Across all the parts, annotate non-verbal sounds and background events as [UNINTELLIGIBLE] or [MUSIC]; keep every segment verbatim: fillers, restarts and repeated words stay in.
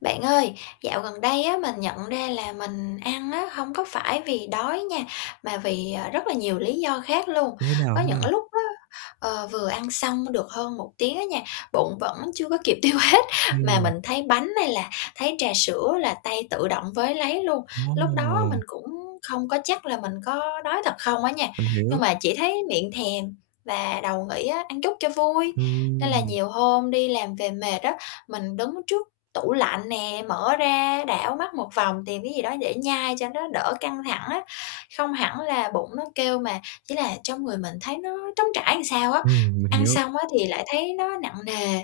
Bạn ơi, dạo gần đây á, mình nhận ra là mình ăn á hông có phải vì đói nha mà vì, à, rất là nhiều lý do khác luôn. Như thế nào Có [UNINTELLIGIBLE] những ha? lúc á, ờ, vừa ăn xong [UNINTELLIGIBLE] được hơn một tiếng á nha, bụng vẫn chưa có kịp tiêu hết, mà Ừm. mình thấy bánh hay là thấy trà sữa là tay tự động với lấy luôn. Lúc đó Ồ. mình cũng không có chắc là mình có đói thật không á nha Mình hiểu. nhưng mà chỉ thấy miệng thèm và đầu nghĩ á: "Ăn chút cho vui." Nên là Ừm. nhiều hôm đi làm về mệt á, mình đứng trước tủ lạnh nè, mở ra đảo mắt một vòng, tìm cái gì đó để nhai cho nó đỡ căng thẳng á, không hẳn là bụng nó kêu mà chỉ là trong người mình thấy nó trống trải sao á. Ừm, mình Ăn hiểu. xong á, thì lại thấy nó nặng nề,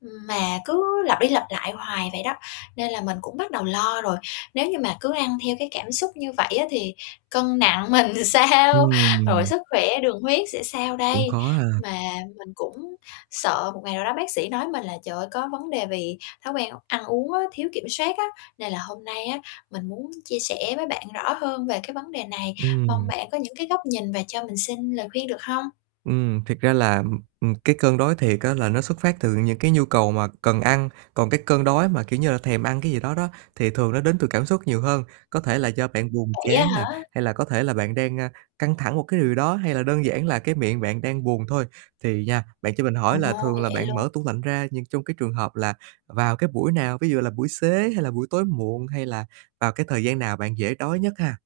ừm, mà cứ lặp đi lặp lại hoài vậy đó, nên là mình cũng bắt đầu lo rồi, nếu như mà cứ ăn theo cái cảm xúc như vậy á, thì cân nặng mình sao? Rồi Ừm. sức khỏe đường huyết sẽ sao Cũng đây? khó ha. Mà mình cũng sợ một ngày nào đó bác sĩ nói mình là trời ơi, có vấn đề vì thói quen ăn uống á, thiếu kiểm soát á. Nên là hôm nay á, mình muốn chia sẻ với bạn rõ hơn về cái vấn đề này, mong Ừm. bạn có những cái góc nhìn và cho mình xin lời khuyên được hông? Ừm, thiệt ra là, ừm, ừm, cái cơn đói thiệt á là nó xuất phát từ những cái nhu cầu mà cần ăn, còn cái cơn đói mà, kiểu như là, thèm ăn cái gì đó đó, thì thường nó đến từ cảm xúc nhiều hơn. Có thể là do bạn buồn Vậy á chán hả? nè, hay là có thể là bạn đang, a, căng thẳng một cái điều đó hay là đơn giản là cái miệng bạn đang buồn thôi. Thì nha, bạn cho mình Ồ, hỏi là thường là vậy bạn luôn. mở tủ lạnh ra nhưng trong cái trường hợp là vào cái buổi nào? Ví dụ như là buổi xế hay là buổi tối muộn? Hay là vào cái thời gian nào bạn dễ đói nhất ha?